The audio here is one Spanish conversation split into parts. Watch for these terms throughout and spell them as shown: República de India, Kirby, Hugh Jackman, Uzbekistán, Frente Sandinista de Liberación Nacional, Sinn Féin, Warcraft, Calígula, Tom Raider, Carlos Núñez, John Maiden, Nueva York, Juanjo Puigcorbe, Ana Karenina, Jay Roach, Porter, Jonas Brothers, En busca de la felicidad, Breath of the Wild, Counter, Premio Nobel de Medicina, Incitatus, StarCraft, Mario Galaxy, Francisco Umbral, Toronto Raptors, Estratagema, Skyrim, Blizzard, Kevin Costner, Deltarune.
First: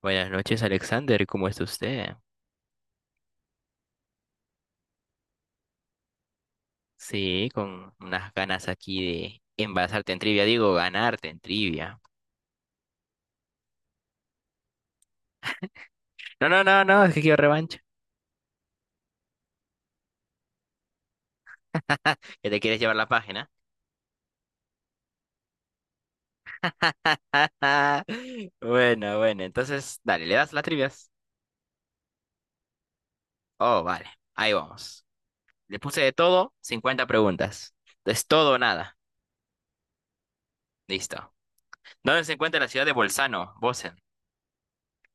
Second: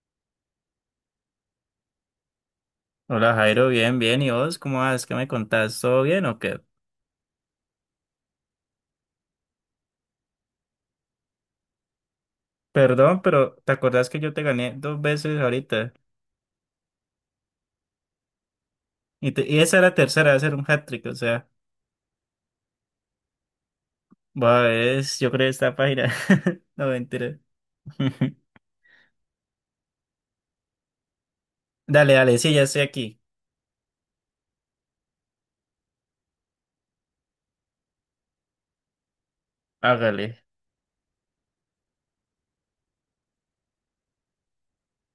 Buenas noches, Alexander. ¿Cómo está usted? Hola Jairo, bien, bien. ¿Y vos cómo vas? ¿Qué me contás? ¿Todo bien o qué? Sí, con unas ganas aquí de envasarte en trivia. Digo, ganarte en trivia. Perdón, pero ¿te acordás que yo te gané dos veces ahorita? No, no, no, no, es que quiero revancha. Y esa era la tercera, va a ser un hat-trick, o sea, ¿Que te quieres llevar la página? va, es, yo creo esta página. No, mentira. Bueno, bueno, entonces, dale, ¿le das las trivias? Dale, dale, sí, ya estoy aquí. Oh, vale, ahí vamos. Le puse de todo, 50 preguntas. Es todo o nada. Hágale. Listo. ¿Dónde se encuentra la ciudad de Bolzano, Bosen?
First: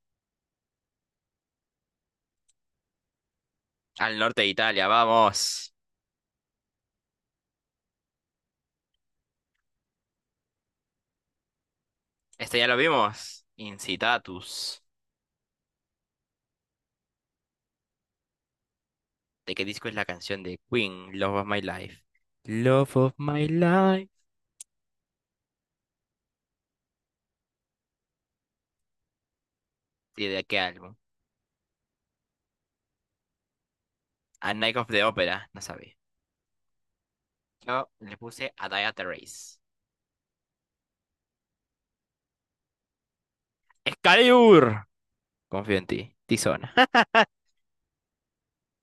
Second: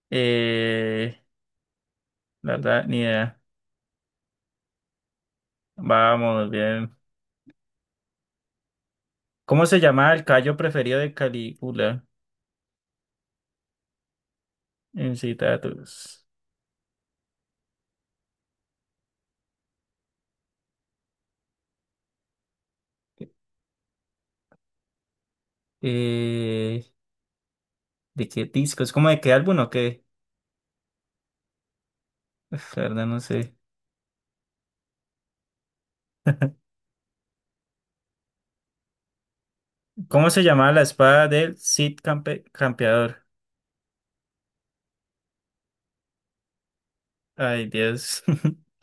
Eh, la verdad, ni idea. Al norte de Italia, vamos. Vamos, bien. ¿Cómo se llama el callo preferido de Calígula? Este ya lo vimos. Incitatus. En citatus. ¿De qué disco es la canción de Queen, Love of My Life? Love of My Life. Eh, ¿De qué disco? ¿Es como de qué álbum o qué? Sí, ¿de qué álbum? Uf, la verdad, no sé. A Night of the Opera, no sabía. Yo le puse A Day at the Race. ¿Cómo se llamaba la espada del Cid Campeador? ¡Excalibur! Confío en ti, Tizona. Ay, Dios.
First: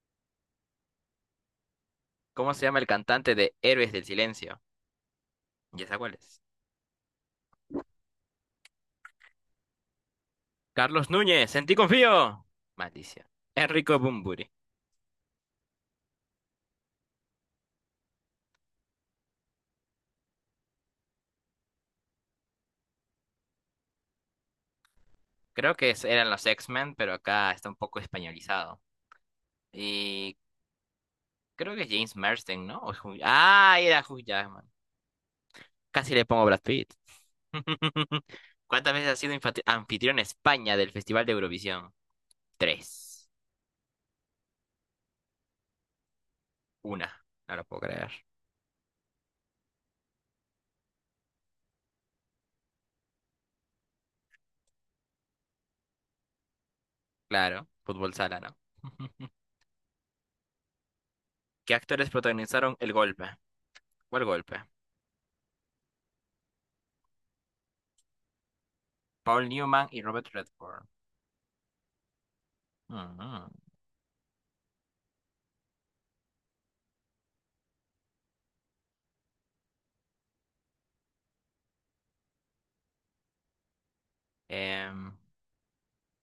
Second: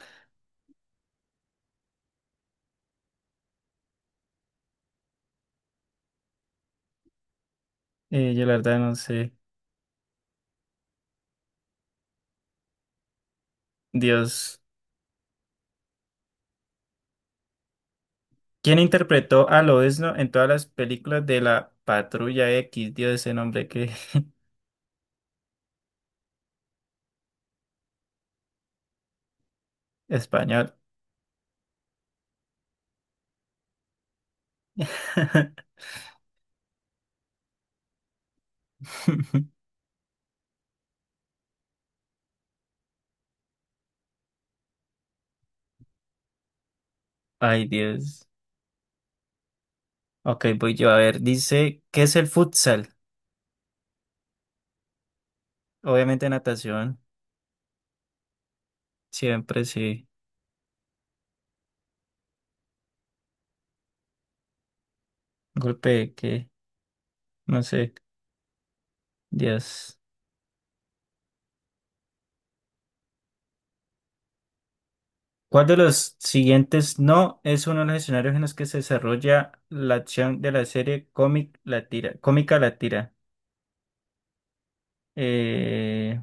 ¿Cómo se llama el cantante de Héroes del Silencio? Ya sé cuál es. Yo la verdad no sé. Carlos Núñez, en ti confío. Maldición. Enrico Bumburi. Dios. ¿Quién interpretó a Lobezno en todas las películas de la Patrulla X? Dios, ese nombre que… Creo que eran los X-Men, pero acá está un poco españolizado. Y Español. creo que es James Marsden, ¿no? O es Ah, era Hugh Jackman. Casi le pongo Brad Pitt. ¿Cuántas veces has sido anfitrión en España del Festival de Eurovisión? Tres. Una. No lo Ay, puedo creer. Dios. Ok, voy yo a ver. Dice, ¿qué es el futsal? Obviamente natación. Claro, fútbol sala, ¿no? Siempre sí. ¿Qué actores protagonizaron El Golpe? ¿Cuál golpe? Golpe que, no sé. Paul Newman Dios. y Robert Redford. Ujú. ¿Cuál de los siguientes no es uno de los escenarios en los que se desarrolla la acción de la serie cómica la tira? Em, Eh,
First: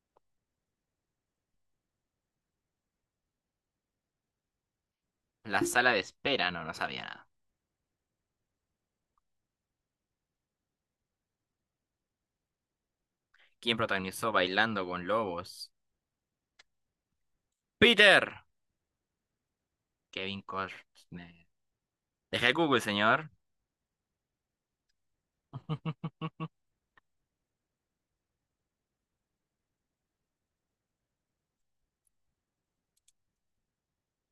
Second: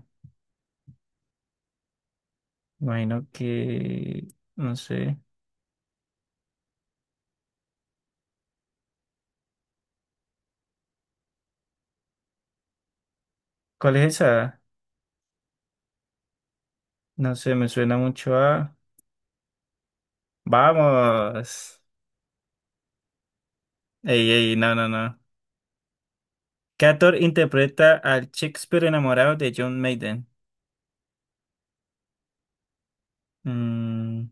Imagino que, no sé, la sala de espera, no, no sabía nada. ¿Quién ¿cuál es protagonizó esa? Bailando con Lobos? No sé, me suena Peter. mucho a… Kevin Costner. ¡Vamos! Deje Google, señor. Ey, ey, no, no, no. ¿Qué actor interpreta al Shakespeare enamorado de John Maiden? Mm,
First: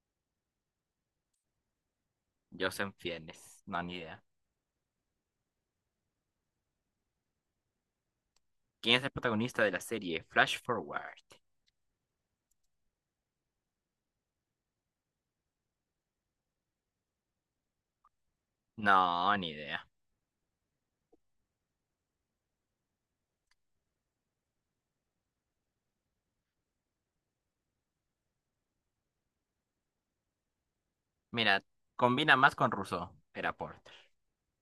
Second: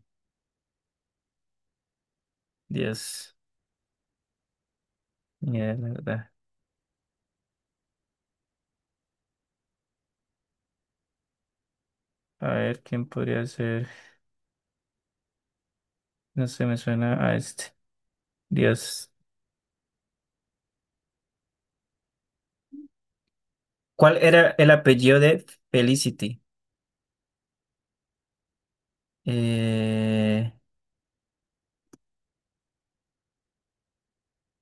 Joseph Dios, Fiennes. No, ni idea. mierda. ¿Quién es el protagonista de la serie Flash Forward? A ver, ¿quién podría ser? No sé, me suena a este. Dios. No, ni idea. ¿Cuál era el apellido de Felicity? Eh, Mira, combina más con Rousseau. Era Porter.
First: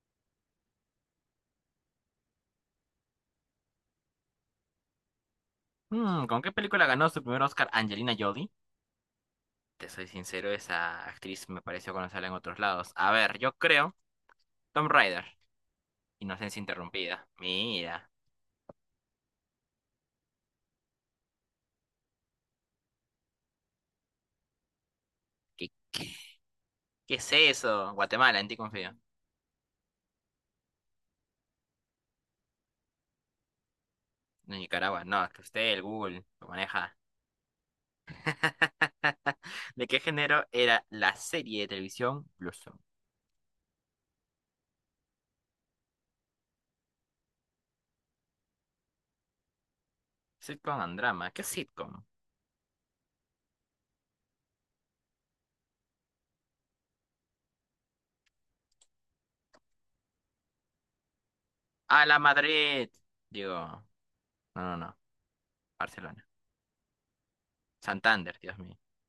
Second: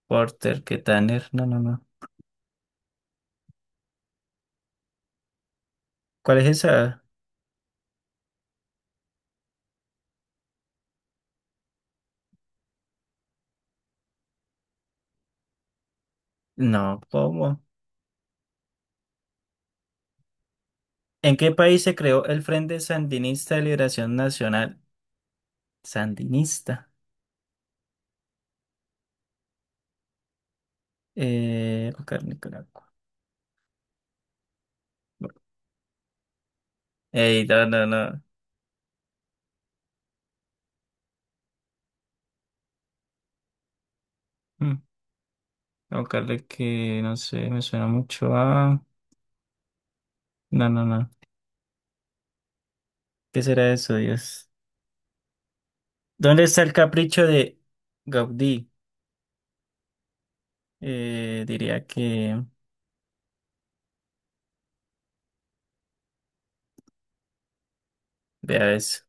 Porter, ¿qué Tanner? No, no, no. ¿Cuál ¿Con es qué película esa? ganó su primer Oscar Angelina Jolie? Te soy sincero, esa actriz me pareció conocerla en otros lados. A ver, yo creo. Tom Raider. Inocencia No, interrumpida. ¿cómo? Mira. ¿En qué país se creó el Frente Sandinista de Liberación Nacional? ¿Qué, qué, Sandinista. qué es eso? Guatemala, en ti confío. Buscar Nicaragua. No, Nicaragua, no, que usted, el Google, lo maneja. Ey, no, no, no. ¿De qué género era la serie de televisión Blueson? Mm, a buscarle que, no sé, me suena mucho a… No, Sitcom no, and no. drama. ¿Qué sitcom? ¿Qué será eso, Dios? ¿Dónde está el capricho de Gaudí? Diría A la que… Madrid. Digo, no, no, no. Barcelona. Santander, Dios Vea mío. eso.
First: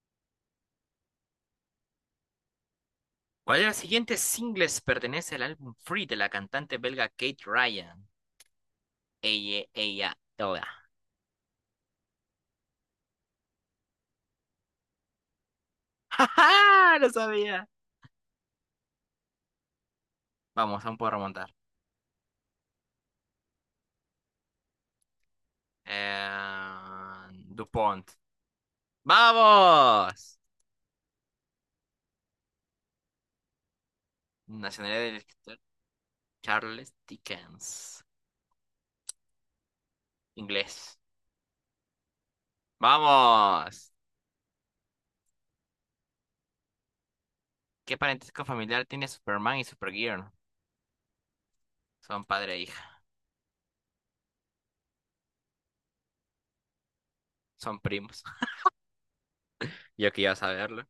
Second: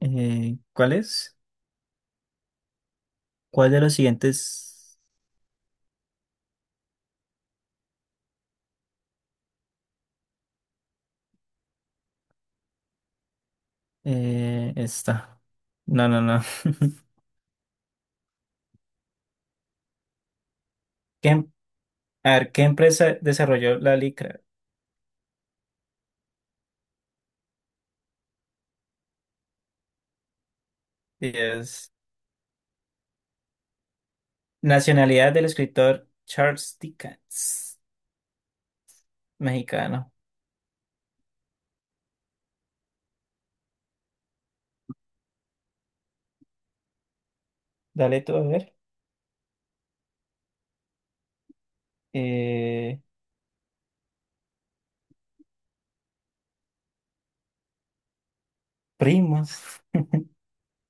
¿Cuál es? ¿Cuál de ¿Cuál los de los siguientes singles siguientes pertenece al álbum Free de la cantante belga Kate Ryan? Ella, toda. Está? No, no, ¡Ja, no. ja! Lo sabía. Vamos, aún puedo ¿Qué, em- remontar. a ver, ¿Qué empresa desarrolló la licra? Eh, DuPont. ¡Vamos! Es Nacionalidad del nacionalidad del escritor escritor Charles Charles Dickens, Dickens. mexicano. Inglés. ¡Vamos! ¿Qué Dale tú a parentesco ver. familiar tiene Superman y Supergirl? Son padre e Eh, hija. Son primos. Primos. Yo que iba a saberlo.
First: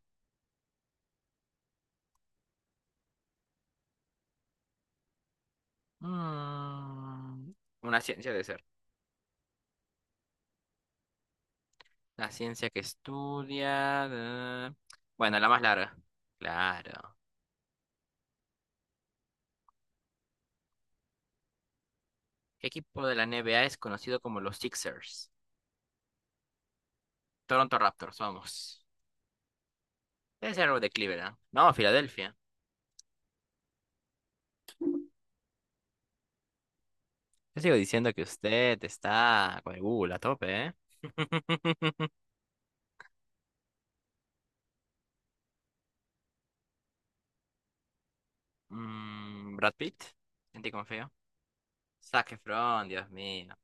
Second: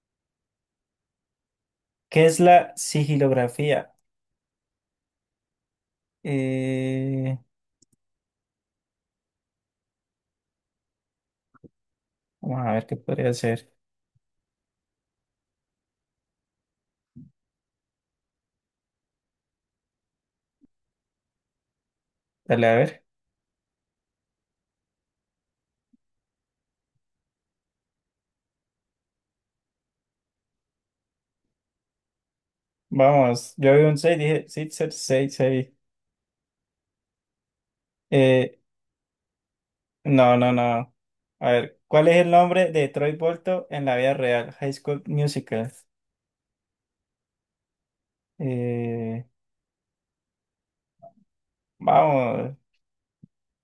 ¿Qué es la sigilografía? Eh, Mm, una ciencia de ser. La Vamos ciencia a que ver qué podría ser. estudia. Bueno, la más larga. Claro. ¿Qué Dale a ver. equipo de la NBA es conocido como los Sixers? Toronto Raptors, vamos. Debe ser algo de Cleveland. No, Filadelfia. Vamos, yo vi un 6, dije 6, 6, 6. Yo sigo diciendo que 6. usted está con el Google a No, no, tope, ¿eh? no. A ver, ¿cuál es el nombre de Troy Bolton en la vida real? High School Musical. Eh, Brad Pitt. En ti confío. Zac Vamos, Efron, Dios mío.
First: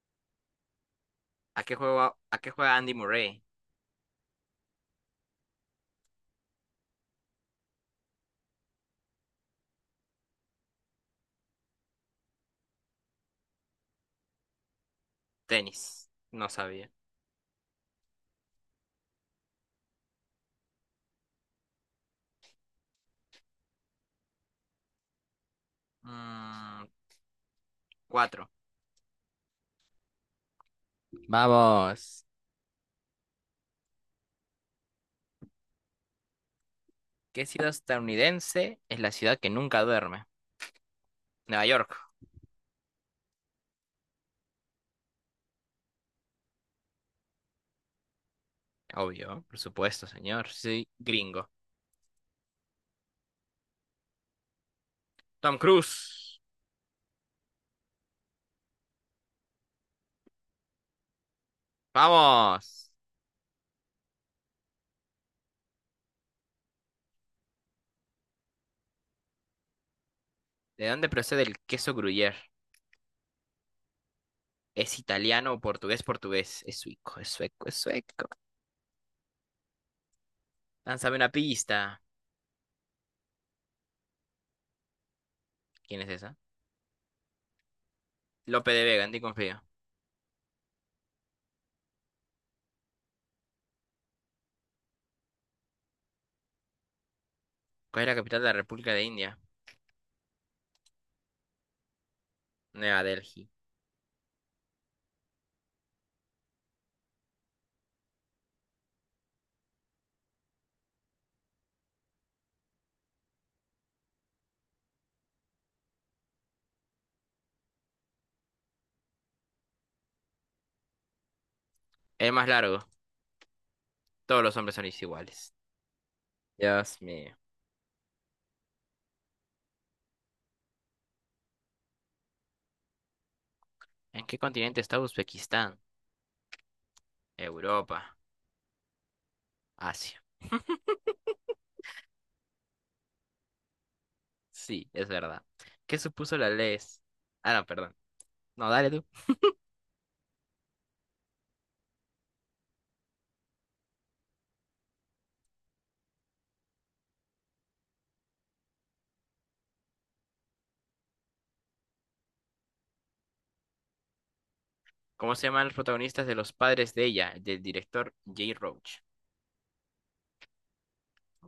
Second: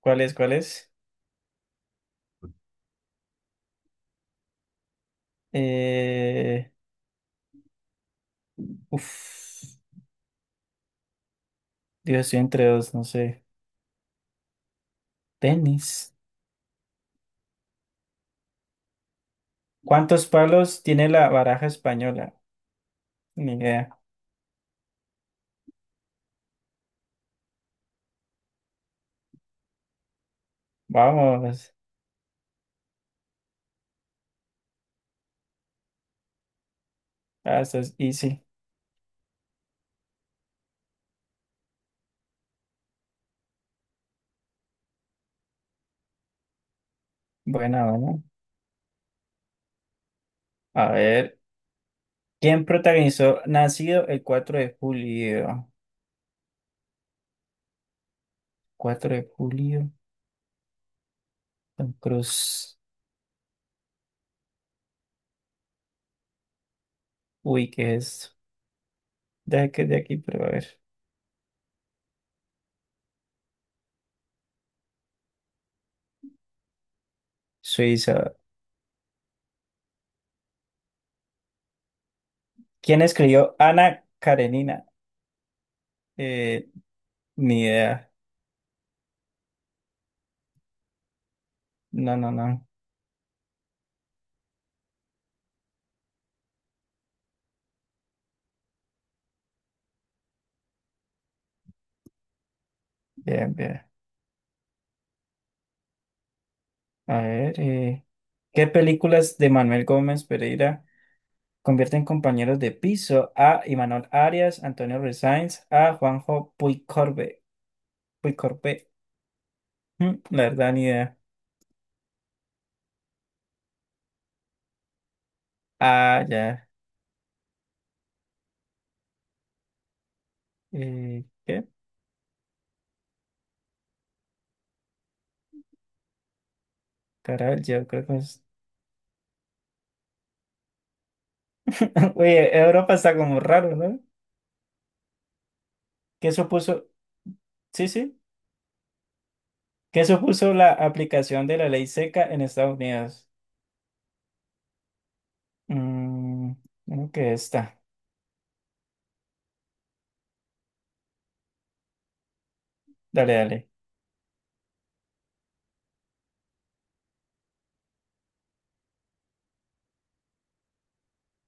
¿cuál es? ¿Cuál es? ¿A qué juega Andy Murray? Eh, uf, Dios, estoy entre dos, no sé. Tenis. Tenis. No sabía. ¿Cuántos palos tiene la baraja española? Ni idea. Mm, Cuatro. Vamos. Vamos. ¿Qué Ah, ciudad esto es easy. estadounidense es la ciudad que nunca duerme? Nueva York, Buena, buena. obvio, por supuesto, señor. Soy A ver, gringo. ¿quién protagonizó Nacido el cuatro de Tom julio? Cruise, 4 de julio, Tom Cruise. vamos. Uy, ¿qué es esto? Deja que es de aquí, pero a ver. ¿De dónde procede el queso Gruyère? ¿Es italiano, portugués, portugués? ¿Es suico, es sueco? Suiza. Lánzame una pista. ¿Quién escribió Ana Karenina? ¿Quién es esa? Eh, Ni idea. Lope de Vega, en ti confío. No, no, no. ¿Cuál es la capital de la República de India? Nueva Delhi. Bien, bien. A ver, ¿qué películas de Manuel Gómez Pereira convierten compañeros de piso a Imanol Arias, Antonio Resáenz, a Juanjo Puigcorbe? Puigcorbe. La verdad, ni idea. El más largo. Todos los hombres son iguales. Ah, ya. Dios mío. ¿Qué? ¿En qué continente está Uzbekistán? Caral, yo Europa, creo que es… Asia. Oye, Europa está como raro, ¿no? Sí, es verdad. ¿Qué ¿Qué supuso la ley? supuso? Ah, no, Sí, perdón. sí. No, dale tú. ¿Qué supuso la aplicación de la ley seca en Estados Unidos? Mm, Creo que esta. Dale, dale. ¿Cómo se llaman los protagonistas de Los padres de ella? Del director Jay Roach.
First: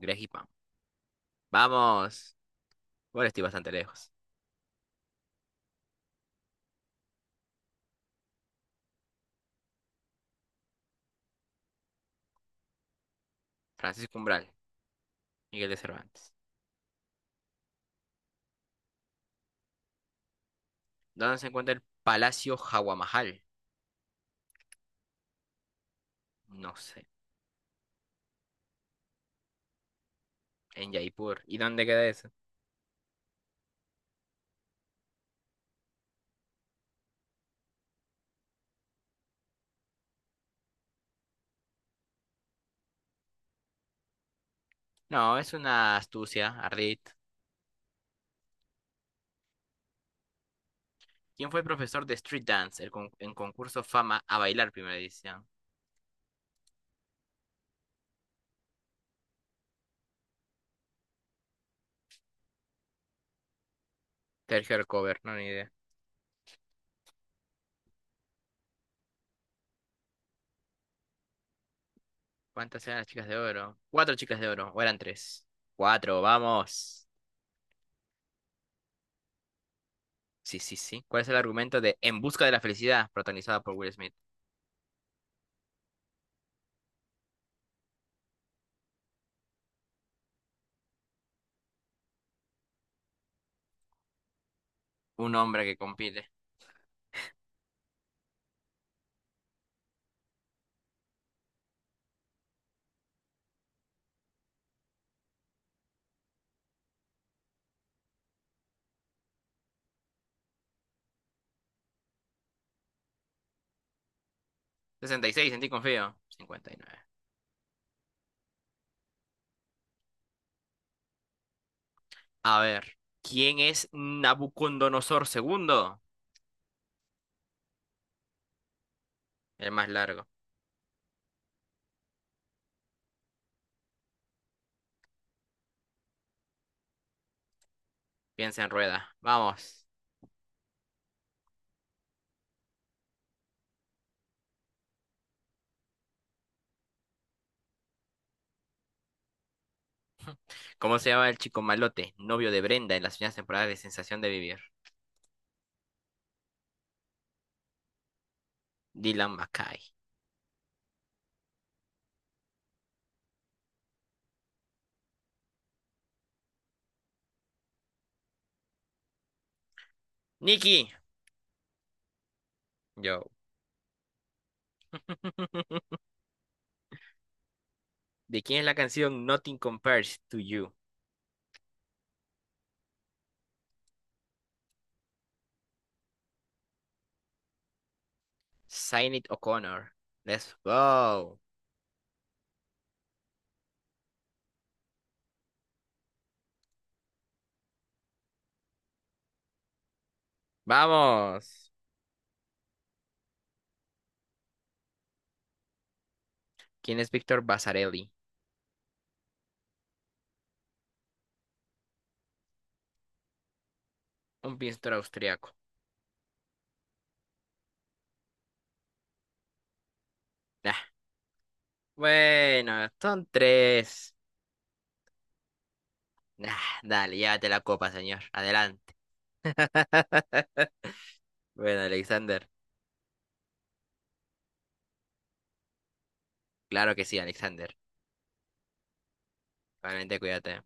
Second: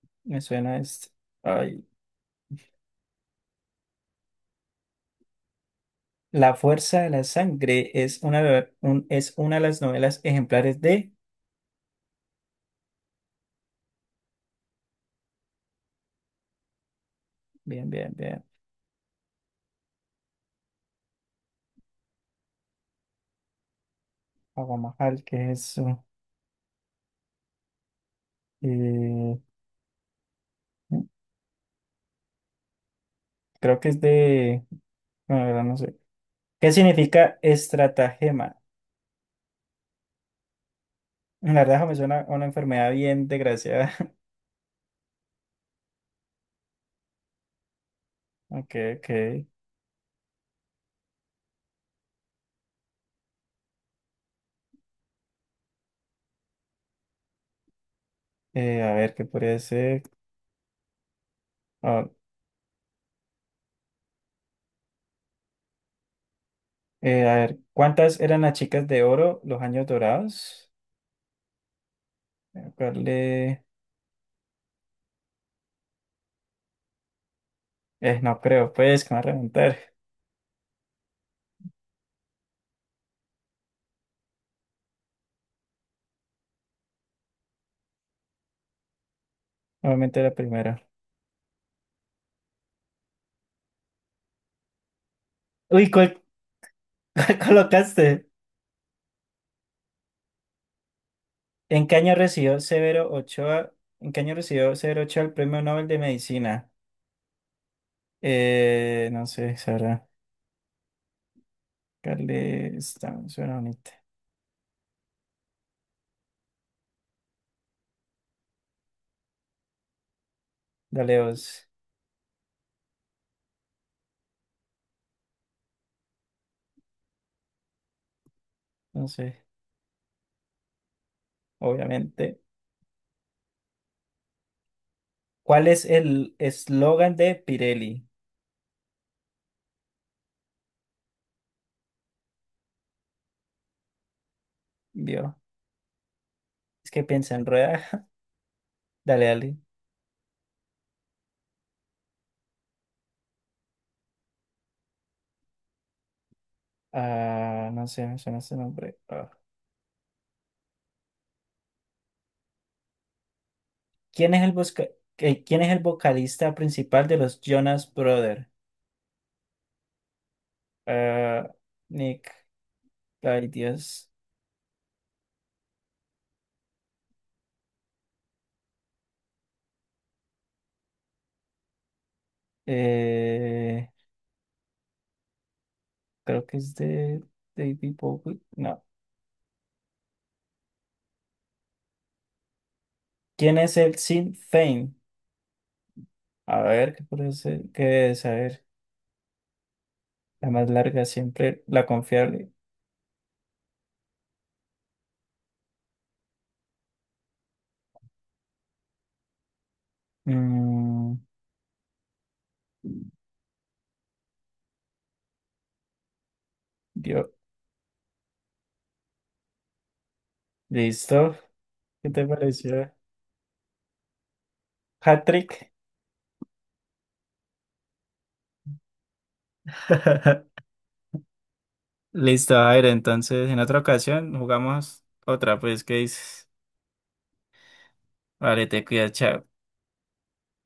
Greg y Me Pam. suena esto. Ay. Vamos. Bueno, estoy bastante lejos. La fuerza de la sangre es una de las novelas ejemplares de… Francisco Umbral. Miguel de Cervantes. Bien, bien, bien. ¿Dónde se encuentra el Palacio Hawamahal? Aguamajal, ¿qué es eso? No sé. Eh, En Jaipur. ¿Y dónde queda eso? Creo que es de… Bueno, la verdad no sé. ¿Qué significa estratagema? La verdad eso me suena a una enfermedad bien desgraciada. No, es una astucia, ardid. Ok, ok. ¿Quién fue el profesor de Street Dance en concurso Fama a bailar primera edición? A ver, ¿qué podría ser? Ah. Sergio Alcover, no ni idea. A ver, ¿cuántas eran las chicas de oro, los años dorados? Eh, ¿Cuántas eran ¿Cuál las chicas de le- oro? Cuatro chicas de oro, o eran tres. Cuatro, vamos. No creo, pues, que me va a reventar. Sí, sí, sí. ¿Cuál es el argumento de En busca de la felicidad, protagonizada por Will Smith? Obviamente la primera. Un hombre que Uy, ¿cuál, compite. cuál colocaste? ¿En qué año recibió Severo Ochoa? ¿En qué año recibió Severo Ochoa el Premio Nobel de Medicina? No sé, Sara. Carle, está, suena bonita. 66. En ti confío. 59. Dale dos. A ver, ¿quién es Nabucodonosor segundo? No sé, El más largo. obviamente. ¿Cuál es el eslogan de Pirelli? Piensa en rueda. Vamos. Vio, es que piensa en rueda. Dale, dale. ¿Cómo se llama el chico malote, novio de Brenda en las primeras temporadas de Sensación de Vivir? Ah, no sé, me suena ese nombre. Dylan Ah. McKay. ¿Quién es el busca- ¿Quién es el vocalista principal de los Jonas Brothers? Nicky. Ah, Nick, Yo. ay Dios. ¿De quién es la canción Nothing Compares to You? Eh, Creo que es de David Bowie. No. Sinead O'Connor. Let's go. ¿Quién es el Sinn Féin? A ver, ¿qué puede ser? ¿Qué es? A ver, la más larga siempre, Vamos. la confiable. ¿Quién es Víctor Basarelli? Mm, Un pintor austriaco. yo, Nah. listo. ¿Qué te Bueno, pareció? son tres. Hat-trick. Nah, dale, llévate la copa, señor. Adelante. Bueno, Alexander. Listo, Jair. Entonces, en otra ocasión jugamos otra, pues, ¿qué dices? Claro que sí, Alexander. Vale, te cuidas, chao. Realmente cuídate.